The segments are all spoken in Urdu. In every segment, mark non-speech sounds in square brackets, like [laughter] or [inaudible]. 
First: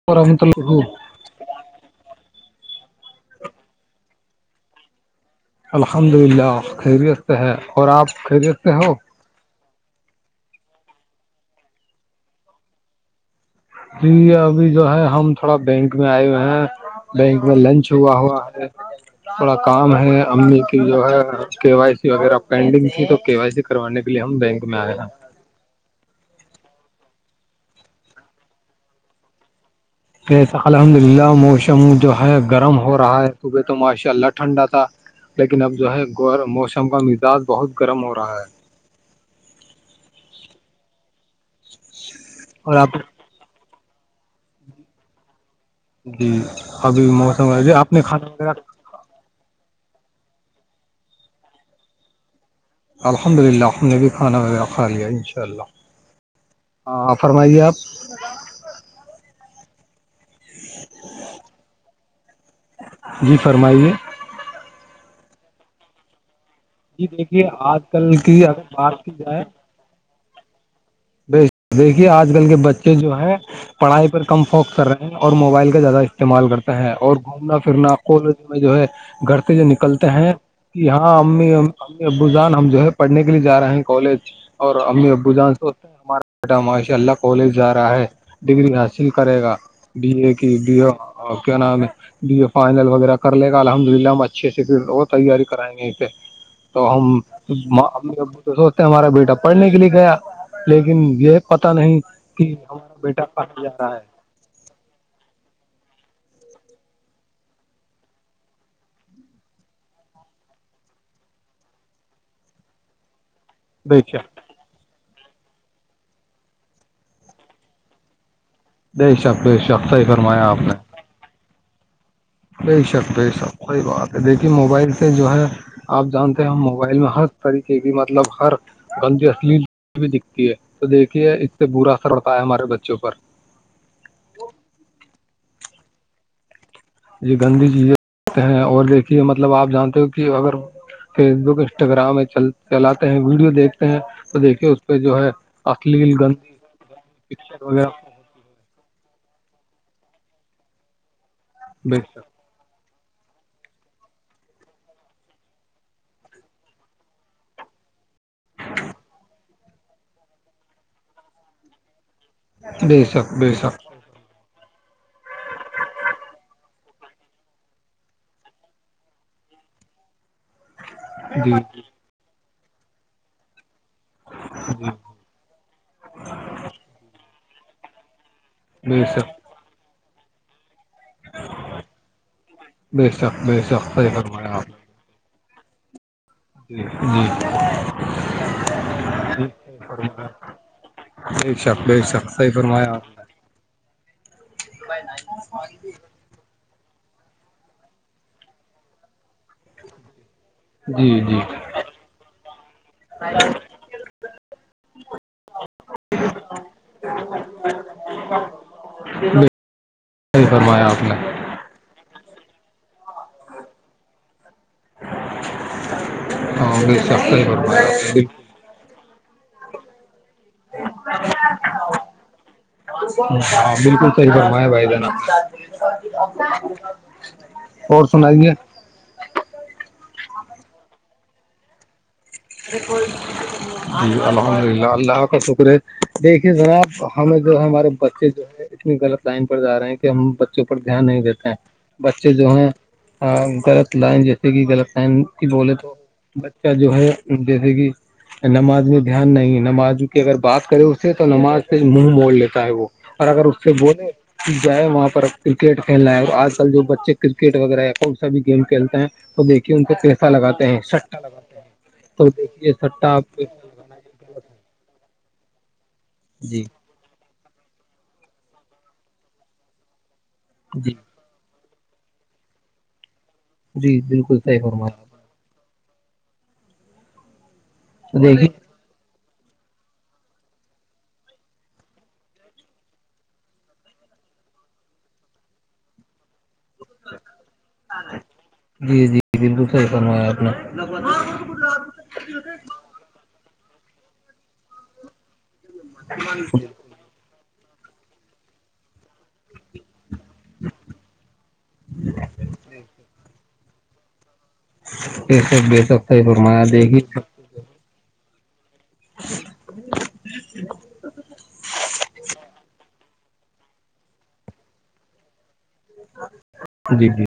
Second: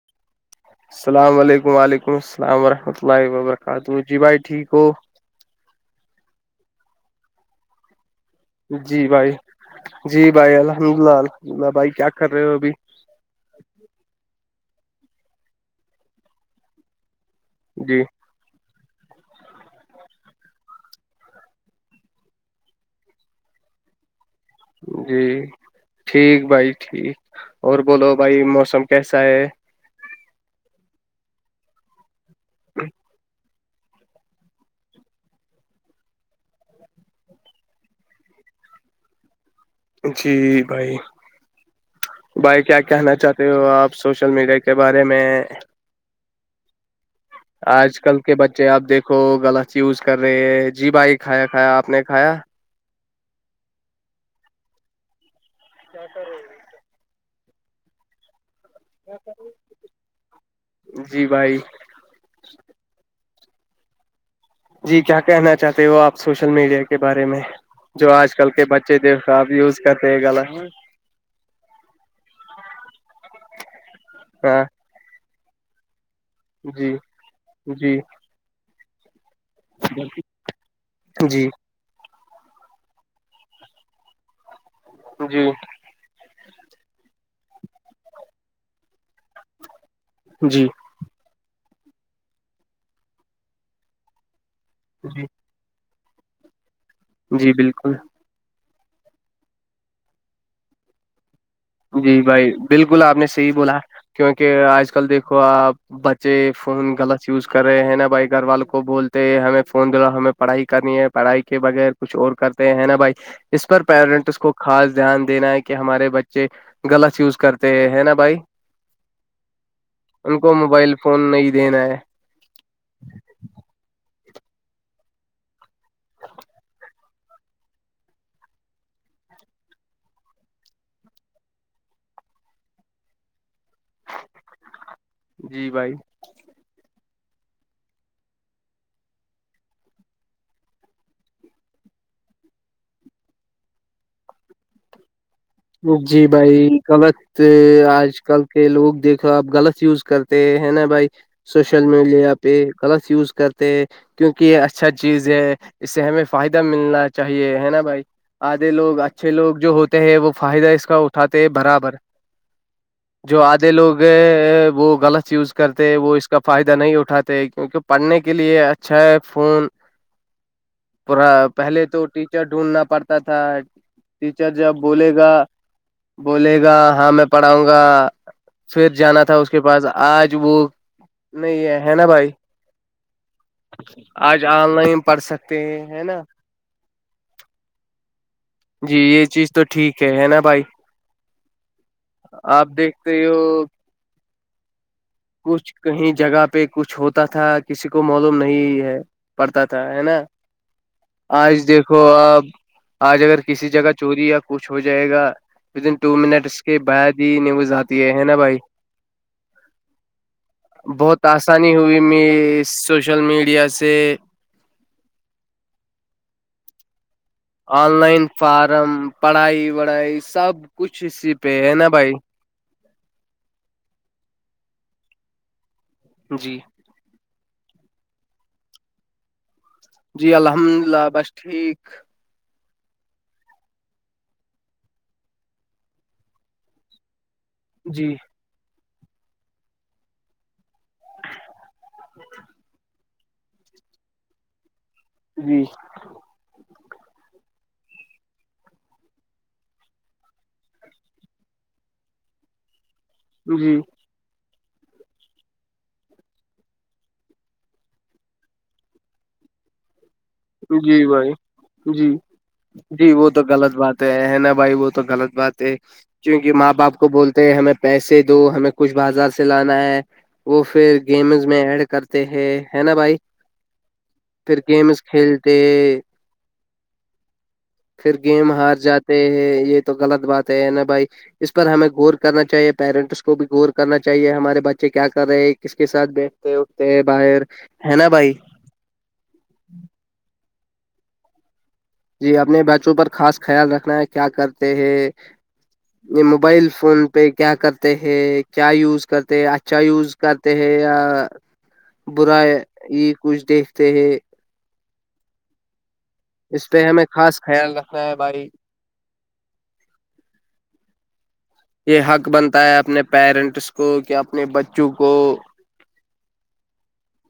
[unintelligible] السلام علیکم و علیکم السلام ورحمۃ اللہ و برکاتہ جی بھائی ٹھیک ہو الحمد للہ خیریت سے ہے اور آپ خیریت سے ہو جی بھائی جی بھائی الحمد اللہ الحمدلہ بھائی کیا کر رہے ہو ابھی جی ابھی جو ہے ہم تھوڑا بینک میں آئے ہوئے ہیں بینک میں لنچ جی ہوا ہوا ہے [inaudible] تھوڑا کام ہے امی کی جو ہے کے وائی سی وغیرہ پینڈنگ تھی تو کے وائی سی کروانے کے لیے ہم بینک میں آئے ہیں جی ٹھیک بھائی ٹھیک اور بولو بھائی موسم کیسا ہے جیس الحمد للہ موسم جو ہے گرم ہو رہا ہے توبے تو ماشاء اللہ ٹھنڈا تھا لیکن اب جو ہے گور موسم کا مزاج بہت گرم ہو رہا ہے جی بھائی بھائی اور کیا آپ کہنا چاہتے ہو آپ سوشل میڈیا کے بارے میں جی ابھی مو آج کل کے بچے آپ دیکھو غلط یوز کر رہے ہیں جی بھائی کھایا کھایا آپ نے کھایا الحمد للہ ہم نے بھی کھانا وا کھا لیا انشاء اللہ کیا کر رہے ہاں فرمائیے آپ جی بھائی جی فرمائیے جی کیا کہنا چاہتے ہو آپ سوشل میڈیا کے کے جی بارے میں دیکھیے جو آج کی کل اگر کے بچے بات کی دیکھ آپ یوز کرتے ہیں گل ب دیکھیے آج کل کے بچے جو ہے پڑھائی پر کم ہاں فوکس کر رہے ہیں اور موبائل کا زیادہ استعمال کرتا ہے جی اور گھومنا پھرنا جی قج میں جو ہے گھر سے جو جی نکلتے ہیں کہ یہاں جی امی امی ابو جان ہم جو ہے پڑھنے کے لیے جا رہے ہیں کالج اور امی ابو جی جان سو ار بیٹا ماشاء اللہ کالج جا رہا ہے ڈگری حاصل کرے گا بی اے کی جی بی کیا نام ہے بیے فائنل وغیرہ کر لے گا الحمد للہ اچھے سے وہ تیاری کرائیں گے یہ پہ تو ہم جی بالکل تو سوچتے ہیں ہمارا بیٹا پڑھنے کے لیے گیا لیکن یہ پتا نہیں جی کہ بھائی ہمارا بالکل آپ بیٹا نے صحیح کہاں جا بولا رہا ہے کیونکہ آج کل دیکھو آپ بچے فون غلط یوز کر رہے ہیں نا بھائی گھر وال کو بولتے ہمیں فون دا ہمیں پڑھائی کرنی ہے پڑھائی کے بغیر کچھ اور کرتے ہیں نا بھائی اس پر بے پیرنٹس شک کو خاص دھیان دینا ہے کہ ہمارے بچے غلط یوز کرتے ہے نا بھائی نہیںی شب کو شخصح ہی ان فرمایا کو آپ نے موبائل فون نہیں دینا ہے بے شک بے شک صحی بات ہے دیکھیے موبائل سے جو ہے آپ جانتے ہیں ہم موبائل میں ہر طریقے کی مطلب ہر گندتیی اصلی بھی دکھتی ہے تو دیکھیے اس سے برا اثر ہوتا ہے ہمارے بچوں پر جی بھائی یہ گندی چیز یہتے ہیں اور دیکھیے مطلب آپ جانتے ہو کہ اگر فیس بک انسٹاگرام میںل چلاتے ہیں ویڈیو دیکھتے ہیں تو دیکھیے اس پہ جو ہے اصلیل جی گندی بھائی غلط پکچر وغیرہ آج کل کہ لوگ دیکھو آپ غلط یوز کرتے ہے نا بھائی سوشل بے میڈیا شک پہ کلرس یوز کرتے ہیں کیونکہ یہ اچھا چیز ہے اس سے ہمیں فائدہ ملنا چاہیے ہے نا بھائی آدھے لوگ اچھے لوگ جو ہوتے ہیں وہ فائدہ اس کا اٹھاتے ہیں برابر بے شک جو بے آدھے شک لوگ وہ غلط یوز کرتے وہ اس کا فائدہ نہیں اٹھاتے کیونکہ پڑھنے کے لیے اچھا چھ فون [inaudible] پورا جی پہلے جی تو ٹیچر ڈھونڈنا پڑتا تھا ٹیچر جب جی بولے بولے گا ہاں میں پڑھاؤں گا سیر بے جانا شک تھا اس اس کے پاس آج وہ نہیں یہ ہے نا بھائی بے شک بے شک صحیح آج فرمایا آپ آن نے لائن پڑھ سکتے ہے نا جی جی جی یہ چیز تو جی صحیح ٹھیک ہے ہے نا فرمایا بھائی بے شک بے شک صحیح آپ دیکھتے ہو ہو ائے کچھ کہیں جگہ پہ کچھ ہوتا تھا کسی کو معلوم نہیں ہے پڑتا تھا ہے نا نے جی جی آج دیکھو آپ آج اگر کسی جگہ چوری یا کچھ ہو جائے گا ودن ٹو منٹس کے بعد ہی نیوز آتی ہے نا بھائی جی بہت آسانی ہوئی میں سوشل میڈیا سے اور گ آن لائن فارم پڑھائی وڑھائی سب کچھ اسی پہ ہے نا بھائی ہاں بالکل صحی فما ہے بھائی جناب جی اور سنا دیی ہیں جی الحمد للہ بس ٹھیک جی الحمد للہ اللہ کا شکر ہے دیکھیے جناب ہمیں جو ہے ہمارے جی بچے جو ہے اتنی غلط لائن پر جا رہے ہیں کہ ہم پر دھیان نہیں دیتے ہیں بچے جو ہیں غلط لائن جیسے کہ غلط ٹائم کی جی بولے تو بچہ جو ہے جیسے کہ نماز میں دھیان نہیں ہے نماز کی اگر بات کرے اس سے تو نماز پ منہ موڑ لیتا ہے وہ اور اگر اس سے جی بول جائے وہاں پر ا کرکٹ کھیلنا ہے اور آج کل جو بچے کرکٹ وغیرہ یا کون سا بھی گیم کھیلتے ہیں تو دیکھیے ان پ پیسہ لگاتے ہیں جی سٹا بھائی لگاتے ہیں جی تو دیکھیے جی سٹا وہ تو آپ غلط بات ہے نا بھائی وہ تو غلط بات ہے کیونکہ جی ماں باپ کو بولتے ہمیں پیسے دو ہمیں کچھ بازار سے لانا ہے وہ جی پھر گیمز میں ایڈ کرتے ہے ہے نا بھائی جی بالکل پھر صحی فم گیمز کھیلتے پھر دیکھیے گیم ہار جاتے ہیں یہ تو غلط بات ہے نا بھائی اس پر ہمیں غور کرنا چاہیے پیرنٹس کو بھی غور کرنا چاہیے ہمارے بچے کیا کر رہے کس کے ساتھ بھی اتے اھتے باہر ہے نا بھائی بد سے فنوایا اپنا ہاں آ جی اپنے بچوں پر خاص خیال رکھنا ہے کیا کرتے ہیں یہ موبائل فون پہ کیا کرتے ہیں کیا یوز کرتے ہیں اچھا یوز کرتے ہیں یا برا یہ کچھ دیکھتے ہیں یہ سب یہ سب اس پہ ہمیں خاص خیال رکھنا ہے بھائی [unintelligible] یہ حق بنتا ہے اپنے پیرنٹس کو کہ اپنے بچوں کو جی جی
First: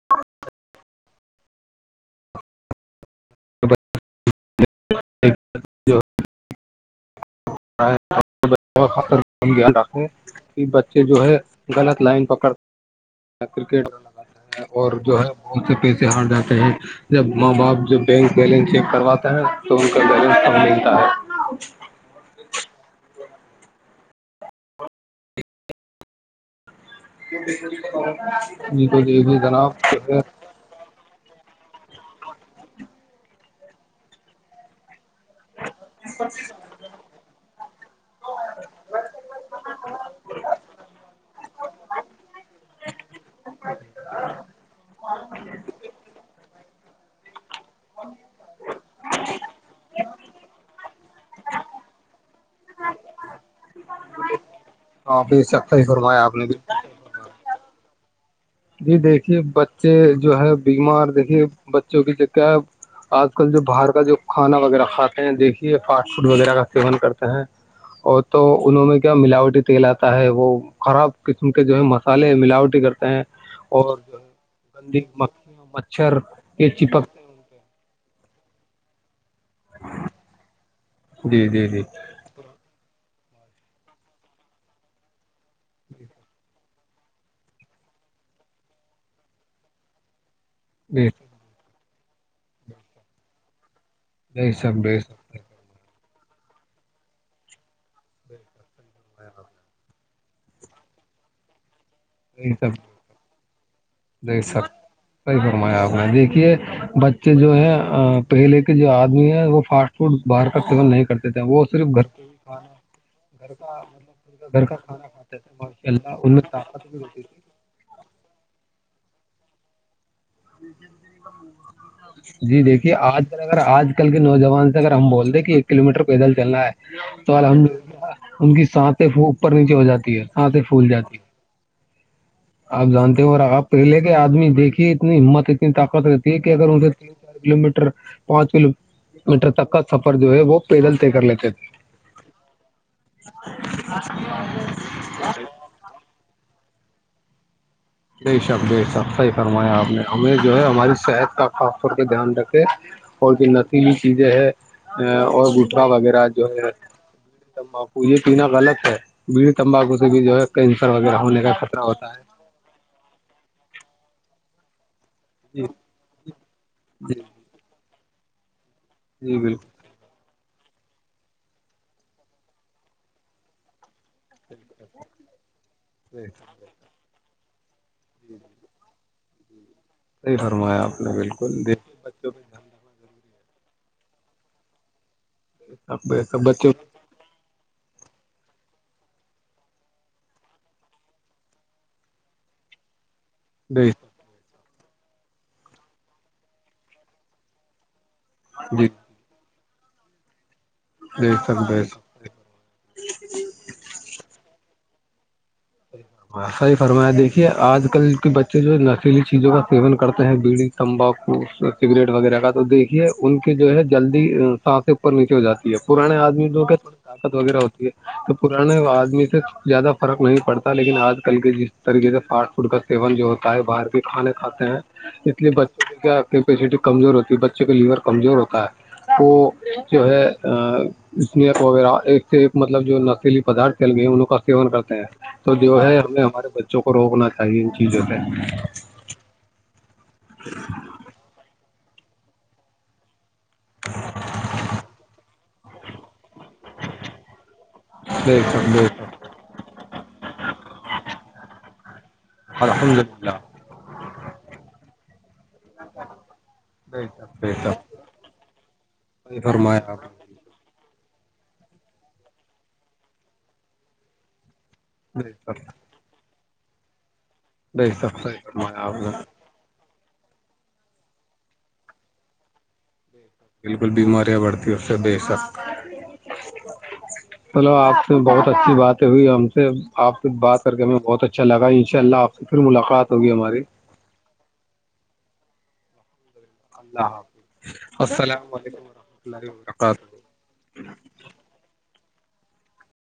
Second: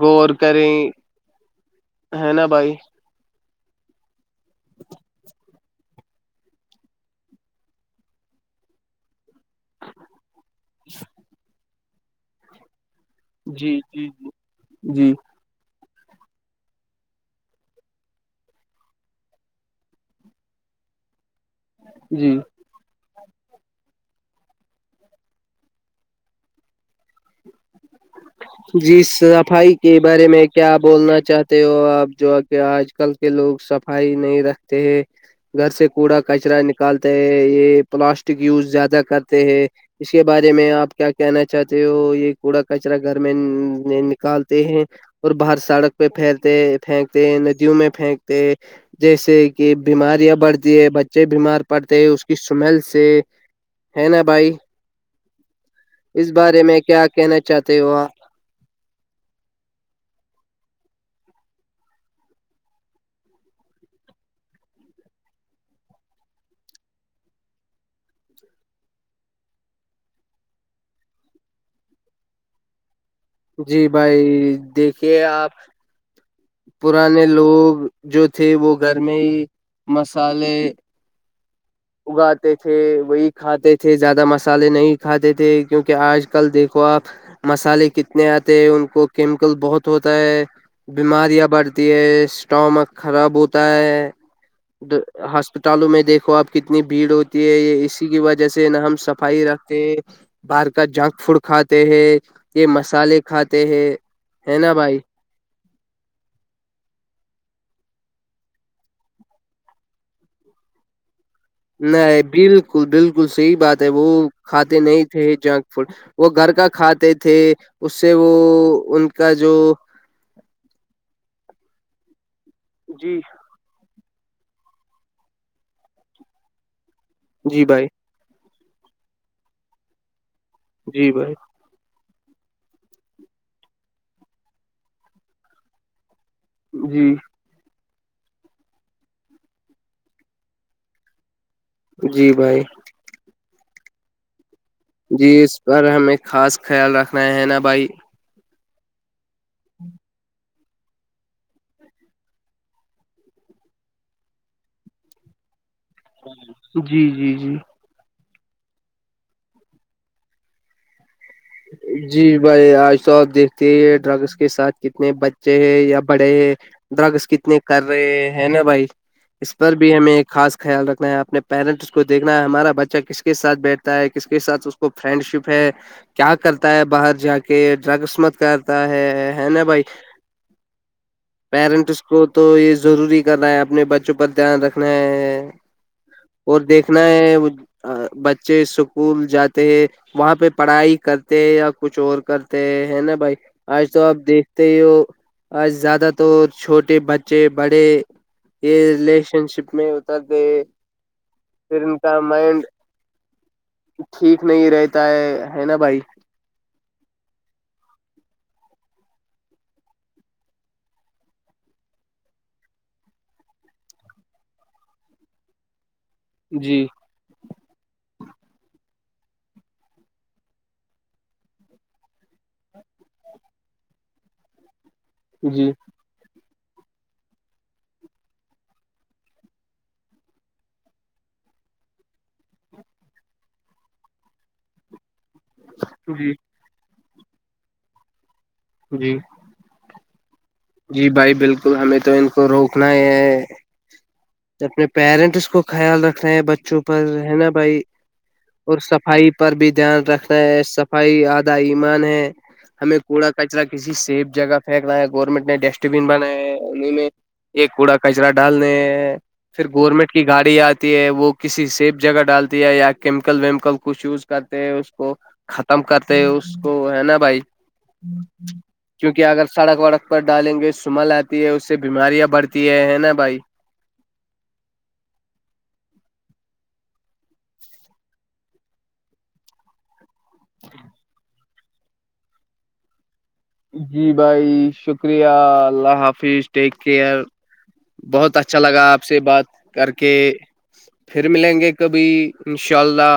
گور کریں ہے نا بھائی جو رکھیں کہ بچے جو ہے غلط لائن پکڑ کرکٹ جی جی لگاتا ہیں اور جی جو ہے بت سے پیسے ہار جاتے ہیں جب ماں باپ جو بینک بیلنس چیک کرواتے ہیں تو ان کا بیلنس کب ملتا ہے جی [unintelligible] جی دیکھیے جناب صفائی کے جو ہے بارے میں کیا بولنا چاہتے ہو آپ جو کہ آج کل کے لوگ صفائی نہیں رہ گھر سے کوڑا کچرا ن نکالتے ہے یہ پلاسٹک یوز زیادہ کرتے ہے اس کے بارے میں آپ کیا کہنا چاہتے ہو یہ کوڑا کچرا گھر میں نکالتے ہیں اور باہر سڑک پہ پھیرتے پھینکتے ندیوں میں پھینکتے جیسے کہ بیماریاں بڑھتی ہے بچے بیمار پڑتے ہیں اس کی سمیل سے ہے نا بھائی ہاں بییسا اس بارے میں کیا کہنا چاہتے ہو آپ جی دیکھیے بچے جو ہے بیمار دیکھیے بچوں کی جگ کیا آج کل جو باہر کا جو کھانا وغیرہ کھاتے ہیں دیکھیے فاسٹ فوڈ وغیرہ کا سیون کرتے ہیں اور تو انوں میں کیا ملاوٹی تیل آتا ہے وہ خراب قسم کے جو ہے م سالے ملاوٹٹی کرتے ہیں جی اور بھائی دیکھیے آپ چر یہ چپک پرانے لوگ جو تھے وہ گھر میں ہی مسالے جی جی جی اگاتے تھے وہی کھاتے تھے زیادہ مسالے نہیں کھاتے تھے کیونکہ آج کل دیکھو آپ مسالے کتنے آتے ہیں ان کو کیمیکل بہت ہوتا ہے بے شک بیماریاں بڑھتی ہے اسٹامک خراب ہوتا ہے بے شک بے شک اسپتالوں میں دیکھو آپ کتنی بھیڑ ہوتی ہے اسی کی وجہ سے نہا ہم صفائی رکھتے باہر کا جنک فوڈ کھاتے ہے یہی یہ سب مسالے کھاتے ہیں جی ہے سر نا بھائی صحیح فرمایا آپ نے دیکھیے بچے جو ہے پہلے کے جو آدمی ہے وہ فاسٹ فوڈ باہر کا سون نہیں کرتے تھے وہ صرف گھر کے نہیں ہی بالکل بالکل کھانا گھر صحیح کا بات ہے وہ مطلب گھر کا کھاتے نہیں کھانا تھے کھاتے جنک ف ماشاء اللہ وہ ان میں گھر کا طاقت بھی کھاتے ہوتی تھے تھی اس سے وہ ان کا جو جی دیکھیے جی، آجذرا اگر آج کل کے نوجوان سے اگر ہم بولتے ہیں کہ ایک کلو میٹر پیدل چلنا ہے تو جی بھائی، الحمدلہ ان کی ساتھیں اوپر نیچے ہو جاتی ہے ساتھیں پھول جی جاتی ہے بھائی، آپ جانتے ہو رہا آپ پہلے کے آدمی دیکھیے اتنی ہمت اتنی طاقت رہتی ٹھیک اوں سےھیک جی ہے کلو میٹر پانچ کلو میٹر تک کا سفر جو ہے وہ پیدل طے کر لیتے تھے جی بھائی آس آ جی اس پر ہمیں خاص خیال رکھنا ہے نا بھائی نہیں شب صحی فرمایا آپ نے ہمیں جو ہے ہماری صحت کا خاص طور پہ دھیان رکھے اور کہ نسلی چیزیں ہے اور گٹا وغیرہ جو ہے جی جی جی یہ پینا غلط ہے بیڑی تمباکو سے بھی جو ہے کینسر وغیرہ ہونے کا خطرہ ہوتا جی ہے بھائی آج تو آپ دیکھتے ہیں ڈرگس کے ساتھ کتنے ب بچے جی ہے یا بڑے ہیں جی ڈرگس کتنے کر رہے ہیں نا بھائی جی اس بالکل پر بھی ہمیں ایک خاص خیال رکھنا ہے آ اپنے پیرنٹس کو دیکھنا ہے ہمارا بچہ کس کے سھ بیٹھ کس کے ساتھ اس کو فرینڈ شپ ہے صحیح صحیح تا ہے باہر جا کے ڈرگس مت کرتا ہے ہے نا بھائی فرمایا آپ نے بالکل دیکھیے پیرنٹس کو بچوں پہ تو دھیان یہ ضروری کرنا ہے اپنے بچوں پر دھیان رکھنا ہے آپ ب اور بچ دیکھنا بچے اسکول جاتے ہیں وہاں پہ پڑھائی کرتے یا کچھ اور کرتے ہے نا بھائی آج بے تو آپ دیک ت آج زیادہ تور چھوٹے بچے بڑے جی یہ ریلیشن شپ میں اترتے بے شک پھر بے ان شک کا مائڈ ٹھیک نہیں رہتا ہے نا ب فرما صحیح فرمایا دیکھیے آج کل کے بچے جو نشیلی چیزوں کا سیون کرتے ہیں بیڑی تمباکو سگریٹ وغیرہ کا تو دیکھیے ان کی جو ہے جلدی ساس سے اوپر نیچے ہو جاتی ہے پرانے آدمی تھوڑی جی طاقت وغیرہ ہوتی ہے تو پرانے آدمی سے زیادہ فرق نہیں پڑتا لیکن آج کل کے جس طریقے سے فاسٹ فوڈ کا سیون جو ہوتا ہے باہر کے کھانے کھے ہیں استنے جی بچوں کیا کیپیسٹی کمزور ہوتی ہے بچوں کا لیور کمزور ہوتا ہے وہ جو ہے اسنیک وغیرہ ایک سے ایک مطلب جو نشیلی پدارھ تل ہو ہیں انوں کا سیون کرتے ہیں تو جو ہے ہم نے جی ہمارے بچوں کو روکنا چاہیے ان چیزوں پہ جی [unintelligible] جی بھائی بالکل ہمیں تو ان کو روکنا ہی ہے [unintelligible] اپنے پیرنٹس کو خیال رکھے ہیں بچوں پر ہے نا بھائی دیک س اور بیک صفائی پر بھی دھیان رکھنا ہے صفائی آدھا ایمان ہے الحمد ہمیں کوڑا للہ کچرا کسی سیب جگہ پھینک رہا ہے گورنمنٹ نے ڈسٹ بین بنایا ہے انیں بے میں شک بے ایک شک کوڑا کچرا ڈالنے صحیح پھر فرمایا آپ گورنمنٹ کی گاڑی آتی ہے وہ کسی سیف جگہ ڈالتی ہے یا کیمیکل ویمیکل کچھ یوز کرتے ہیں کو نے بے شک ختم کرتے اس کو ہے نا بھائی بے شک صحیح فرمایا آپ نے کیونکہ اگر سڑک وڑک پر ڈالیں گے شمل آتی ہے اس سے بیماریاں بڑھتی ہے ہے نا بھائی بالکل بیماریاں بڑھتی اس سے بے شک چلو آپ سے بہت اچھی باتیں ہوئی ہم سے آپ سے بات کر کے ہمیں بہت اچھا لگا ان شاء اللہ آپ سے پھر ملاقات ہوگی ہماری جی بھائی شکریہ اللہ حافظ ٹیک اللہ کیئر حافظ بہت السلام اچھا علیکم لگا آپ ورحمۃ سے بات اللہ کر کے وبرکاتہ پھر ملیں گے کبھی انشاء اللہ